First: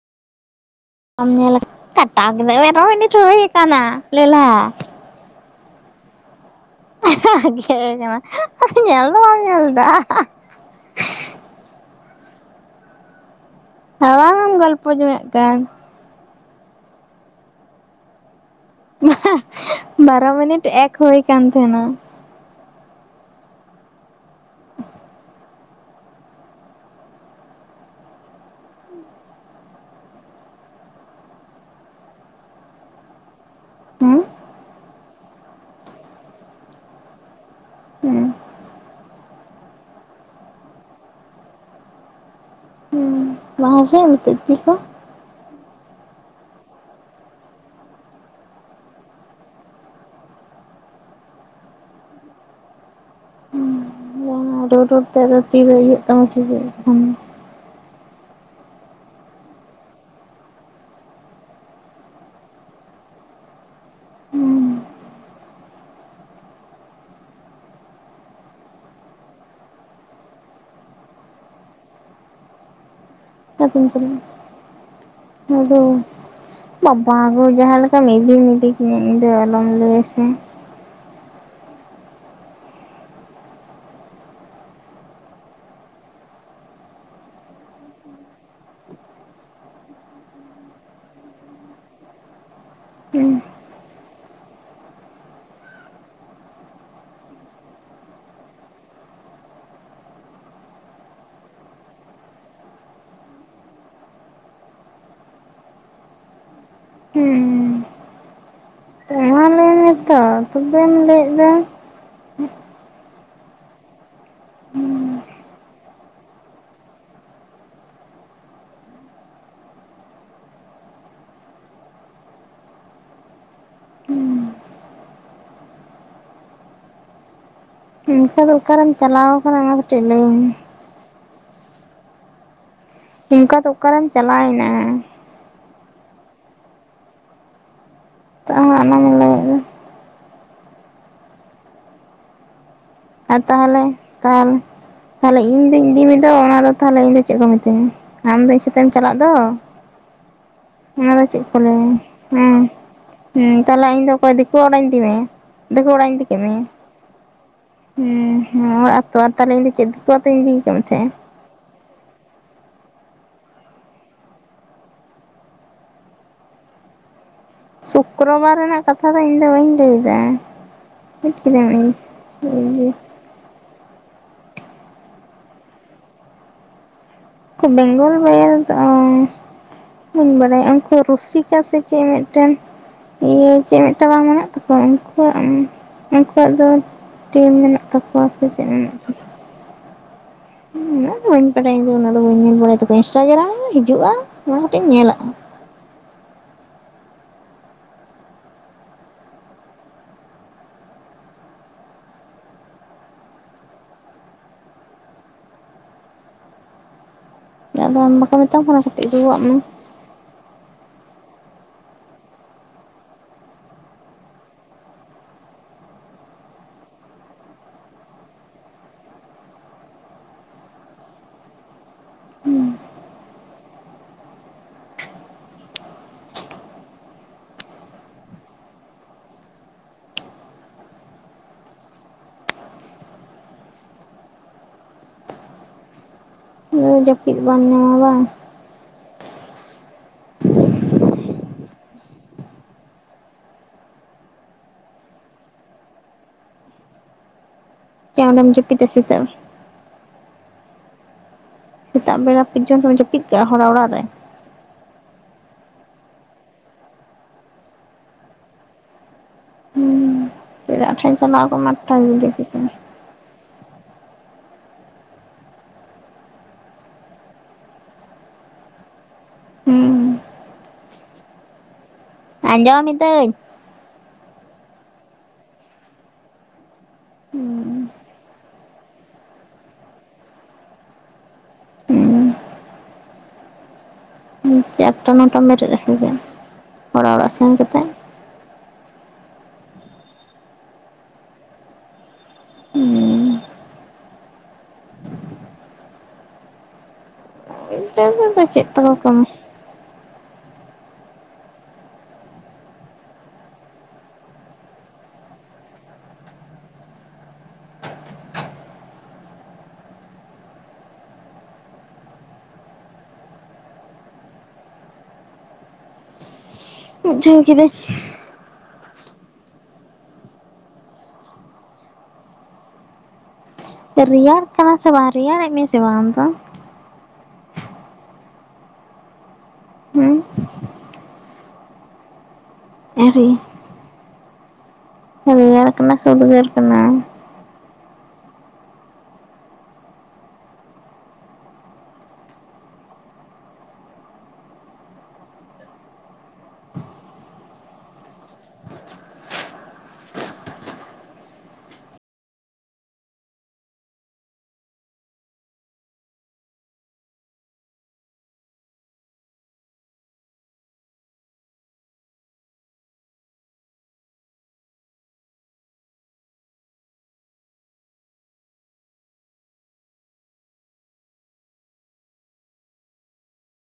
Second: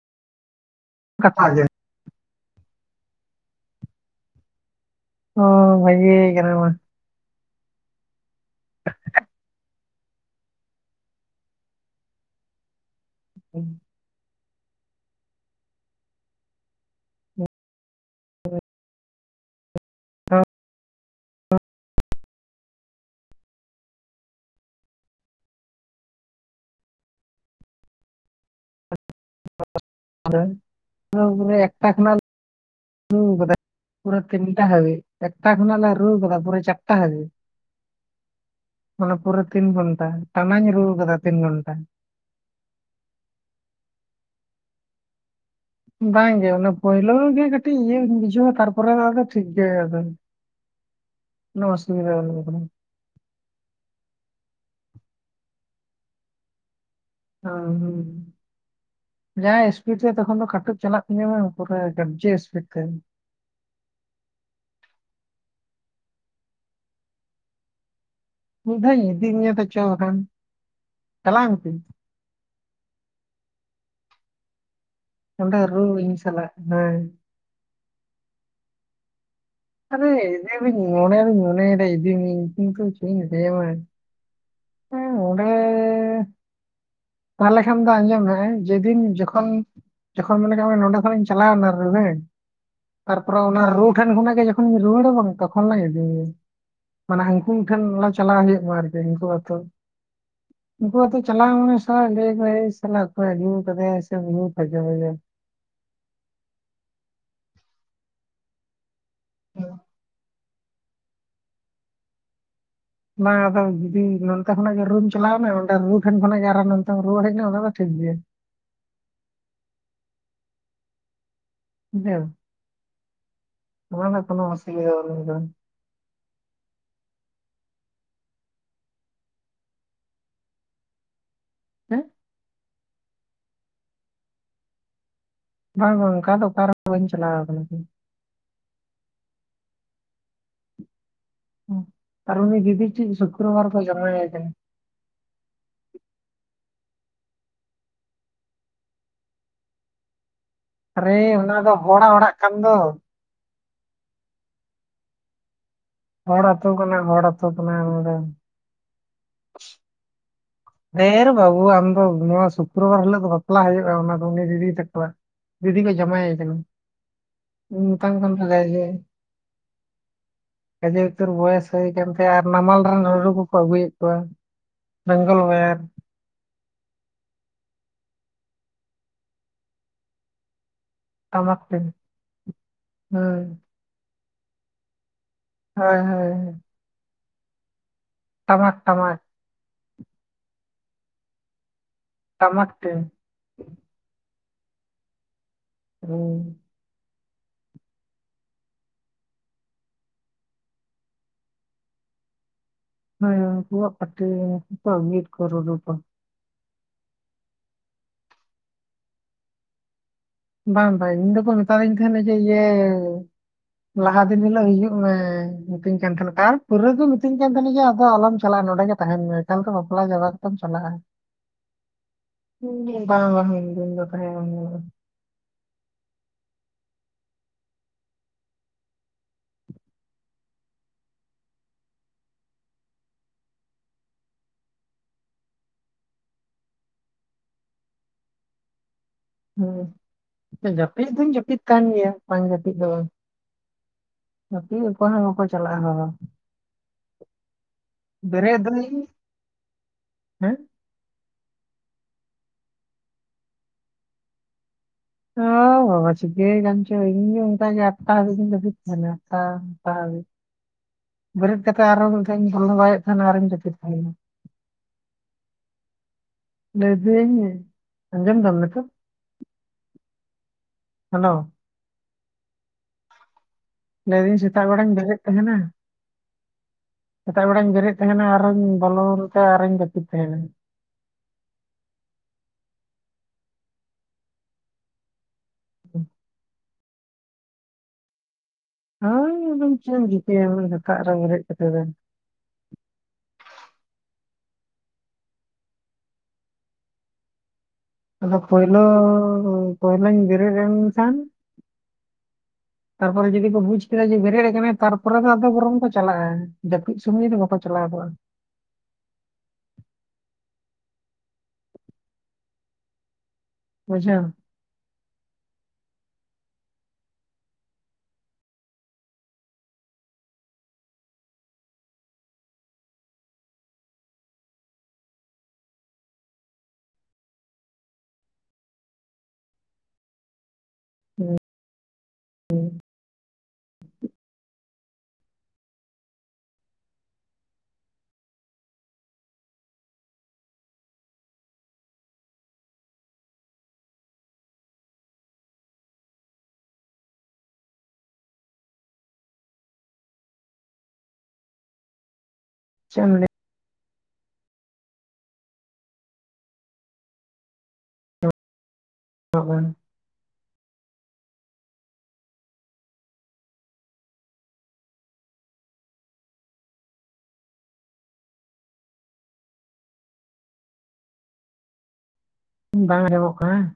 ᱟᱢ ᱠᱟᱛᱷᱟ ᱧᱮᱞ ᱜᱮ ᱠᱟᱴᱟᱣ ᱠᱮᱫᱟᱭ ᱵᱟᱨᱚᱱ ᱢᱤᱱᱤᱥ ᱦᱩᱭ ᱠᱟᱱᱟ ᱞᱮᱞᱦᱟ ᱚ ᱵᱷᱟᱹᱜᱮ ᱠᱟᱱᱟ ᱢᱟ ᱵᱷᱟᱜᱮ ᱠᱟᱱᱟ ᱧᱮᱞ ᱫᱚ ᱵᱟᱢ ᱧᱮᱞᱫᱟ ᱦᱮᱸ ᱦᱟᱣᱟ ᱢᱟᱢ ᱜᱚᱞᱯᱚ ᱡᱚᱝᱟᱜ ᱠᱟᱱ ᱵᱟᱨᱳ ᱢᱤᱱᱤᱴ ᱮᱠ ᱦᱩᱭ ᱠᱟᱱ ᱛᱟᱦᱮᱸᱱᱟ [inaudible] ᱯᱩᱨᱟᱹ ᱯᱩᱨᱟᱹ ᱮᱠᱴᱟ ᱠᱷᱚᱱᱟᱜ ᱯᱩᱨᱟᱹᱣ ᱠᱟᱛᱟ ᱦᱮᱸ ᱯᱩᱨᱟᱹᱣ ᱛᱤᱱᱴᱟ ᱦᱟᱵᱤ ᱮᱠᱴᱟ ᱠᱷᱱᱟᱜ ᱞᱮ ᱨᱩᱣ ᱠᱟᱫᱟ ᱯᱩᱨᱟᱹ ᱪᱟᱨᱴᱟ ᱦᱟᱵᱤᱡ ᱦᱮᱸ ᱢᱟᱱᱮ ᱯᱩᱨᱟᱹ ᱛᱤᱱ ᱜᱷᱚᱱᱴᱟ ᱴᱟᱱᱟᱧ ᱨᱩᱣ ᱠᱟᱫᱟ ᱛᱤᱱ ᱜᱷᱚᱱᱴᱟ ᱦᱮᱸ ᱵᱟᱝ ᱦᱟᱥᱩᱭᱮᱫ ᱢᱮᱛᱮ ᱛᱤ ᱠᱚ? ᱵᱟᱝᱜᱮ ᱚᱱᱮ ᱯᱳᱭᱞᱳ ᱜᱮ ᱠᱟᱹᱴᱤᱡ ᱤᱭᱟᱹᱧ ᱵᱩᱡᱷᱟᱹᱣᱟ ᱛᱟᱨᱯᱚᱨᱮ ᱟᱫᱚ ᱴᱷᱤᱠ ᱜᱮ ᱟᱫᱚ ᱠᱳᱱᱚ ᱚᱥᱩᱵᱩᱫᱷᱟ ᱵᱟᱱᱩᱜ ᱠᱟᱫᱟ ᱨᱩ ᱨᱩ ᱛᱮ ᱛᱤ ᱫᱚ ᱤᱩᱭᱟᱹᱜ ᱛᱟᱢᱟ ᱥᱮ ᱪᱮ ᱛᱚᱠᱷᱚᱱ ᱟ ᱦᱩᱸ ᱡᱟᱭ ᱤᱥᱯᱤᱰ ᱛᱚᱠᱷᱚᱱ ᱫᱚ ᱠᱟᱹᱴᱩᱵ ᱪᱟᱞᱟᱜ ᱛᱤᱧᱟ ᱵᱟᱝ ᱯᱩᱨᱟᱹ ᱜᱟᱡᱮ ᱤᱥᱯᱤᱰ ᱛᱮ ᱢᱤᱫ ᱫᱷᱟᱣ ᱤᱫᱤ ᱢᱮᱭᱟ ᱛᱚ ᱪᱚ ᱵᱟᱠᱷᱟᱱ ᱪᱟᱞᱟᱜ ᱟᱢ ᱠᱤ? ᱠᱟᱛᱮᱧ ᱪᱟᱞᱟᱜ-ᱟ ᱚᱸᱰᱮ ᱟᱫᱚ ᱨᱩ ᱤᱧ ᱥᱟᱞᱟᱜ ᱦᱮᱸ ᱵᱟᱵᱵᱟ ᱦᱩᱨ ᱡᱟᱦᱟᱸ ᱞᱮᱠᱟᱢ ᱤᱫᱤ ᱢᱤᱫᱤ ᱠᱤᱧᱟᱹ ᱤᱧ ᱫᱚ ᱟᱞᱚᱢ ᱞᱟᱹᱭᱟᱥᱮ ᱮᱢᱮᱧ ᱢᱚᱱᱮ ᱫᱚᱧ ᱢᱚᱱᱮ ᱭᱮᱫᱟ ᱤᱫᱤ ᱢᱤᱭᱤᱧ ᱠᱤᱱᱛᱩ ᱪᱮᱫ ᱤᱧ ᱞᱟᱹᱭᱟᱢᱟ ᱦᱮᱸ ᱚᱰᱮ ᱛᱟᱦᱚᱞᱮ ᱠᱷᱟᱱ ᱫᱚ ᱟᱸᱡᱚᱢ ᱢᱮ ᱦᱟᱜᱟᱭ ᱡᱮᱫᱤᱱ ᱡᱚᱠᱷᱚᱱ ᱡᱚᱠᱷᱚᱱ ᱢᱚᱱᱮ ᱠᱟᱜ ᱢᱮ ᱱᱚᱰᱮ ᱠᱷᱚᱱᱟᱜ ᱪᱟᱞᱟᱣ ᱮᱱᱟ ᱨᱟᱹᱨᱟᱹᱧ ᱦᱮᱸ ᱛᱟᱨᱯᱚᱨᱮ ᱚᱱᱟ ᱨᱩ ᱴᱷᱮᱱ ᱠᱷᱚᱱᱟᱜ ᱜᱮ ᱡᱚᱠᱷᱚᱱᱤᱧ ᱨᱩᱣᱟᱹᱲᱟ ᱵᱟᱝ ᱛᱚᱠᱷᱚᱱ ᱤᱧ ᱤᱫᱤ ᱢᱤᱭᱟᱹᱧ ᱢᱟᱱᱮ ᱩᱱᱠᱩ ᱴᱷᱮᱱ ᱪᱟᱞᱟᱣ ᱦᱩᱭᱩᱜ ᱢᱟ ᱟᱨᱠᱤ ᱩᱱᱠᱩ ᱟᱛᱳ ᱩᱱᱠᱩ ᱟᱛᱩ ᱪᱟᱞᱟᱣ ᱢᱟᱱᱮ ᱥᱟᱞᱟ ᱞᱟᱹᱭ ᱟᱠᱚ ᱚᱠᱚᱭ ᱟᱸᱜᱩ ᱟᱠᱟᱫᱮ ᱥᱮ ᱦᱩᱸ ᱦᱮ ᱢᱮᱛᱚ ᱛᱚᱵᱮᱢ ᱞᱟᱹᱭᱮᱫ ᱫᱚ ᱵᱟᱝ ᱟᱫᱚ ᱡᱩᱫᱤ ᱱᱚᱱᱛᱮ ᱠᱷᱚᱱᱟᱜ ᱜᱮ ᱨᱩᱢ ᱪᱟᱞᱟᱣ ᱮᱱᱟ ᱚᱱᱰᱮ ᱨᱩ ᱴᱷᱮᱱ ᱠᱷᱚᱱᱟᱜ ᱜᱮ ᱟᱨᱚ ᱱᱚᱛᱮᱢ ᱨᱩᱣᱟᱹᱲ ᱦᱮᱡ ᱮᱱᱟ ᱚᱱᱟ ᱫᱚ ᱴᱷᱤᱠ ᱜᱮᱭᱟ ᱚᱱᱟ ᱠᱚ ᱚᱥᱩᱵᱤᱫᱷᱟ ᱵᱟᱱᱩᱜ ᱟᱠᱟᱫᱟ ᱚᱱᱠᱟ ᱫᱚ ᱚᱠᱟᱨᱮᱢ ᱪᱟᱞᱟᱣ ᱠᱟᱱᱟ ᱚᱱᱟ ᱠᱟᱹᱴᱤᱡ ᱞᱟᱹᱭ ᱢᱮ? ᱦᱮ ᱚᱱᱠᱟ ᱫᱚ ᱚᱠᱟᱨᱮᱢ ᱪᱟᱞᱟᱣᱮᱱᱟ ᱵᱟᱝ ᱵᱟᱝ ᱚᱱᱠᱟ ᱫᱚ ᱚᱠᱟ ᱨᱮᱦᱚ ᱵᱟᱹᱧ ᱪᱟᱞᱟᱣ ᱠᱟᱱᱟ ᱛᱟᱦᱟ ᱦᱚ ᱚᱱᱟ ᱜᱮ ᱞᱟᱹᱭ ᱮᱫ ᱫᱚ ᱚ ᱟᱨ ᱩᱱᱤ ᱫᱤᱫᱤ ᱴᱤᱜ ᱟᱨ ᱥᱩᱠᱨᱚ ᱵᱟᱨ ᱠᱚ ᱛᱟᱦᱚᱞᱮ ᱡᱟᱢᱟᱭᱮ ᱠᱟᱱᱟ ᱛᱟᱦᱚᱞᱮ ᱛᱟᱦᱚᱞᱮ ᱤᱧ ᱫᱚᱧ ᱤᱫᱤ ᱢᱮᱫᱚ ᱚᱱᱟᱫᱚ ᱛᱟᱦᱚᱞᱮ ᱤᱧ ᱫᱚ ᱪᱮᱫ ᱠᱚ ᱢᱤᱛᱟᱹᱧᱟ ᱟᱢ ᱫᱚ ᱤᱧ ᱥᱟᱛᱮᱢ ᱪᱟᱞᱟᱜ ᱫᱚ ᱦᱮ ᱟᱨᱮ ᱟᱫᱚ ᱪᱮᱫ ᱚᱱᱟ ᱠᱚ ᱫᱚ ᱞᱟᱹᱭᱟ ᱦᱚᱲᱟᱜ ᱚᱲᱟᱜ ᱦᱮ ᱠᱟᱱ ᱫᱚ ᱦᱮ ᱛᱟᱦᱚᱞᱮ ᱤᱧ ᱫᱚ ᱚᱠᱚᱭ ᱫᱤᱠᱩ ᱚᱲᱟᱜ ᱤᱧ ᱤᱫᱤ ᱢᱮᱭᱟ ᱫᱤᱠᱩ ᱚᱲᱟᱜ ᱤᱧ ᱤᱫᱤ ᱠᱮᱫ ᱢᱮᱭᱟ ᱚᱱᱟ ᱦᱚᱲ ᱟᱹᱛᱩ ᱠᱟᱱᱟ ᱱᱚᱰᱮ ᱦᱮ ᱦᱚᱲ ᱟᱛᱳ ᱟᱨ ᱛᱟᱦᱟᱞᱮ ᱤᱧ ᱫᱚ ᱪᱮᱫ ᱫᱤᱠᱩ ᱟᱹᱛᱩ ᱤᱫᱤ ᱟᱠᱟᱫ ᱢᱮ ᱛᱟᱦᱮᱜ-ᱟ᱾ ᱵᱟᱹᱵᱩᱣᱟᱜ ᱟᱢ ᱫᱚ ᱱᱚᱣᱟ ᱥᱩᱠᱨᱚ ᱵᱟᱨ ᱦᱤᱞᱚᱜ ᱫᱚ ᱵᱟᱯᱞᱟ ᱦᱩᱭᱩᱜ-ᱟ᱾ ᱚᱱᱟ ᱫᱚ ᱩᱱᱤ ᱫᱤᱫᱤᱭ ᱛᱟᱠᱚᱣᱟᱜ ᱫᱤᱫᱤ ᱠᱚ ᱡᱟᱢᱟᱭᱮ ᱠᱟᱱᱟ ᱤᱧ ᱢᱮᱛᱟᱢ ᱠᱟᱱ ᱥᱩᱠᱨᱚ ᱵᱟᱨ ᱛᱟᱦᱮᱸ ᱨᱮᱱᱟᱜ ᱠᱟᱛᱷᱟ ᱫᱚ ᱤᱧ ᱫᱚ ᱵᱟᱹᱧ ᱞᱟᱹᱭ ᱫᱟ ᱜᱟᱡᱫᱮ ᱩᱛᱟᱹᱨ ᱵᱚᱭᱮᱥ ᱦᱩᱭ ᱠᱟᱱ ᱛᱟᱭᱟ ᱟᱨ ᱱᱟᱢᱟᱞ ᱨᱮᱱ ᱨᱩᱨᱩ ᱠᱚᱠᱚ ᱟᱹᱜᱩᱭᱮᱫ ᱠᱚᱣᱟ ᱛᱚ ᱮᱯ ᱩᱱᱠᱩ ᱵᱮᱝᱜᱚᱞ ᱵᱟᱭᱟᱨ ᱫᱚ ᱵᱟᱹᱧ ᱵᱟᱲᱟᱭᱟ ᱨᱩᱥᱤᱠᱟ ᱴᱟᱢᱟᱠ ᱥᱮ ᱴᱩᱢ ᱪᱮᱫ ᱢᱤᱫᱴᱮᱱ ᱤᱭᱟᱹ ᱦᱮᱸ ᱪᱮᱫ ᱢᱤᱫᱴᱮᱱ ᱵᱟᱝ ᱢᱮᱱᱟᱜ ᱛᱟᱠᱚᱣᱟ ᱩᱱᱠᱩ ᱛᱚᱟᱢ ᱦᱳᱭ ᱩᱱᱠᱩᱣᱟᱜ ᱦᱳᱭ ᱫᱚ ᱴᱤᱢ ᱢᱮᱱᱟᱜ ᱛᱟᱠᱚᱣᱟ ᱥᱮ ᱪᱮᱫ ᱴᱟᱢᱟᱠ ᱴᱟᱢᱟᱠ ᱢᱮᱱᱟᱜ ᱛᱟᱠᱚᱣᱟ ᱩᱱᱟᱹᱜ ᱫᱚ ᱵᱟᱹᱧ ᱵᱟᱰᱟᱭᱟ ᱩᱱᱟᱹᱜ ᱫᱚ ᱵᱟᱹᱧ ᱧᱮᱞ ᱴᱟᱢᱟᱠ ᱵᱟᱲᱟᱭ ᱴᱩᱢ ᱛᱟᱠᱚᱣᱟ ᱤᱱᱥᱴᱟᱜᱨᱟᱢ ᱨᱮ ᱦᱤᱡᱩᱜ-ᱟ᱾ ᱚᱱᱟ ᱠᱟᱹᱴᱤᱡ ᱤᱧ ᱧᱮᱞᱟᱜ-ᱟ᱾ ᱝ ᱦᱳᱭ ᱩᱱᱠᱩᱣᱟᱜ ᱯᱟᱴᱤ ᱩᱱᱠᱩ ᱠᱚ ᱟᱹᱜᱩᱭᱮᱫ ᱠᱚᱣᱟ ᱨᱩᱨᱩ ᱠᱚ ᱫᱚᱟᱢ ᱵᱟᱠᱚ ᱢᱮᱛᱟᱢ ᱠᱟᱱᱟ ᱠᱟᱹᱴᱤᱡ ᱨᱩ ᱟᱣᱟᱜ ᱢᱮ ᱵᱟᱝ ᱵᱟᱝ ᱤᱧ ᱫᱚᱠᱚ ᱢᱮᱛᱟ ᱫᱤᱧ ᱛᱟᱦᱮᱱᱟ ᱡᱮ ᱤᱭᱟᱹ ᱞᱟᱦᱟ ᱫᱤᱱ ᱦᱤᱞᱚᱜ ᱦᱤᱡᱩᱜ ᱢᱮ ᱢᱤᱛᱟᱹᱧ ᱠᱟᱱ ᱛᱟᱦᱮᱱᱟ ᱠᱚ ᱟᱨ ᱯᱩᱨᱟᱹ ᱜᱮ ᱠᱚ ᱢᱤᱛᱟᱹᱧ ᱠᱟᱱ ᱛᱟᱦᱮᱱᱟ ᱡᱮ ᱟᱫᱚ ᱟᱞᱚᱢ ᱪᱟᱞᱟᱜ-ᱟ᱾ ᱱᱚᱰᱮ ᱜᱮ ᱛᱟᱦᱮᱱ ᱢᱮ ᱮᱠᱟᱞᱛᱮ ᱵᱟᱯᱞᱟ ᱪᱟᱵᱟ ᱠᱟᱛᱮᱢ ᱪᱟᱞᱟᱜ-ᱟ᱾ ᱵᱟᱝ ᱵᱟᱝ ᱩᱱ ᱫᱤᱱ ᱫᱚ ᱛᱟᱦᱮ ᱵᱟᱝ ᱜᱟᱱᱚᱜ-ᱟ᱾ ᱚᱱᱰᱮᱫᱚ ᱡᱟᱹᱯᱤᱫ ᱵᱟᱢ ᱧᱟᱢᱟ ᱵᱟᱝ ᱦᱮ ᱡᱟᱹᱯᱤᱫ ᱫᱚᱧ ᱡᱟᱹᱯᱤᱫ ᱛᱟᱦᱮᱱ ᱜᱮᱭᱟ ᱵᱟᱝ ᱡᱟᱹᱯᱤᱫ ᱫᱚ ᱵᱟᱝ ᱜᱟᱛᱤ ᱚᱠᱚᱭ ᱦᱚ ᱵᱟᱠᱳ ᱪᱟᱞᱟᱜ-ᱟ᱾ ᱦᱚᱦᱚ ᱪᱮᱫ ᱚᱸᱰᱮᱢ ᱵᱮᱨᱮᱫ ᱡᱟᱹᱯᱤᱫᱟ ᱫᱟᱞᱤᱧ ᱥᱮᱛᱟᱜ ᱦᱮ ᱥᱮᱛᱟᱜ ᱵᱮᱲᱟ ᱯᱚᱨᱡᱚᱱᱛᱚᱢ ᱡᱟᱹᱯᱤᱫ ᱠᱟᱜ-ᱟ᱾ ᱦᱚᱲᱟᱜ ᱚᱲᱟᱜ ᱨᱮ ᱚ ᱵᱟᱵᱟ ᱪᱤᱠᱟᱣ ᱠᱟᱱ ᱪᱚ ᱤᱧ ᱫᱚ ᱚᱝᱠᱟ ᱜᱮ ᱟᱴᱴᱟ ᱦᱟᱵᱤᱡ ᱜᱮᱧ ᱡᱟᱯᱤᱫ ᱛᱟᱦᱮᱱ ᱱᱟ ᱦᱩᱸ ᱛᱟᱦᱚᱞᱮ ᱯᱮᱲᱟ ᱴᱷᱮᱱ ᱪᱟᱞᱟᱣ ᱠᱚᱜ ᱵᱮᱨᱮᱫ ᱢᱮ ᱠᱟᱛᱮᱫ ᱟᱴᱴᱟ ᱟᱨᱚ ᱨᱮᱜᱮᱢ ᱢᱤᱫᱫᱷᱟᱣ ᱡᱟᱹᱯᱤᱫ ᱤᱧ ᱠᱟᱜᱼᱟ ᱵᱚᱞᱚᱵᱟᱭᱚᱜ ᱛᱟᱦᱮᱱᱟ ᱟᱨᱤᱧ ᱡᱟᱹᱯᱤᱫ ᱛᱟᱦᱮᱱᱟ ᱞᱟᱹᱭ ᱫᱟᱹᱧ ᱟᱸᱡᱚᱢ ᱫᱟᱢ ᱱᱤᱛᱚᱜ ᱦᱩᱸ ᱦᱮᱞᱳ ᱟᱸᱡᱚᱢ ᱤᱫᱟᱹᱧ ᱞᱟᱹᱭᱫᱟᱹᱧ ᱥᱮᱛᱟᱜ ᱵᱮᱲᱟᱧ ᱵᱮᱨᱮᱫ ᱛᱟᱦᱮᱱᱟ ᱥᱮᱛᱟᱜ ᱦᱩᱸ ᱵᱮᱲᱟᱧ ᱵᱮᱨᱮᱫ ᱛᱟᱦᱮᱱᱟ ᱟᱨᱚᱧ ᱵᱚᱞᱚᱛᱮ ᱟᱨᱚᱧ ᱡᱟᱹᱯᱤᱫ ᱛᱟᱦᱮᱱᱟ ᱦᱩᱸ ᱪᱮᱫ ᱟᱴᱴᱟ ᱱᱚᱴᱟᱢ ᱵᱮᱨᱮᱫ-ᱟ ᱥᱮᱪᱮᱫ ᱦᱚᱲᱟᱜ ᱚᱲᱟᱜ ᱥᱮᱱ ᱠᱟᱛᱮᱜ ᱦᱳᱭ ᱟᱫᱚ ᱪᱮᱫ ᱮᱢ ᱪᱤᱠᱟᱭᱟ ᱩᱱᱟᱜ ᱥᱮᱛᱟᱜ ᱨᱮ ᱵᱮᱨᱮᱫ ᱠᱟᱛᱮ ᱫᱚ ᱟᱫᱚ ᱫᱚ ᱪᱮᱫ ᱯᱳᱭᱞᱳ ᱛᱮᱠᱚ ᱠᱟᱹᱢᱤ ᱯᱳᱭᱞᱳᱧ ᱵᱮᱨᱮᱫ ᱮᱱ ᱠᱷᱟᱱ ᱛᱟᱨᱯᱚᱨᱮ ᱡᱩᱫᱤ ᱠᱚ ᱵᱩᱡ ᱠᱮᱫᱟ ᱡᱮ ᱵᱮᱨᱮᱫ ᱟᱠᱟᱱᱟ ᱛᱟᱨᱯᱚᱨᱮ ᱟᱫᱚ ᱵᱚᱨᱚᱝ ᱠᱚ ᱪᱟᱞᱟᱜᱼᱟ ᱡᱟᱹᱯᱤᱫ ᱥᱩᱢᱚᱭ ᱫᱚ ᱵᱟᱠᱚ ᱪᱟᱞᱟᱣ ᱠᱚᱜᱼᱟ᱾ ᱵᱩᱡᱷᱟᱹᱣ᱾ ᱤᱡ ᱡᱷᱟᱹᱣ ᱠᱮᱫᱤᱧ᱾ ᱨᱮᱭᱟᱲ ᱠᱟᱱᱟ ᱥᱮ ᱵᱟᱝ ᱨᱮᱭᱟᱲ ᱮᱫ ᱢᱮᱭᱟ ᱥᱮ ᱵᱟᱝ ᱟᱢ ᱫᱚ? ᱦᱮᱸ ᱦᱮᱸ ᱟᱣᱨᱤ ᱨᱮᱭᱟᱨ ᱠᱟᱱᱟ ᱥᱮ ᱩᱫᱜᱟᱹᱨ ᱠᱟᱱᱟ? ᱪᱮᱜ ᱮᱢ ᱞᱟᱼᱼ ᱦᱵᱚᱱ [inaudible] ᱵᱟᱝ ᱟᱡᱚᱢᱚᱜ ᱠᱟᱱᱟ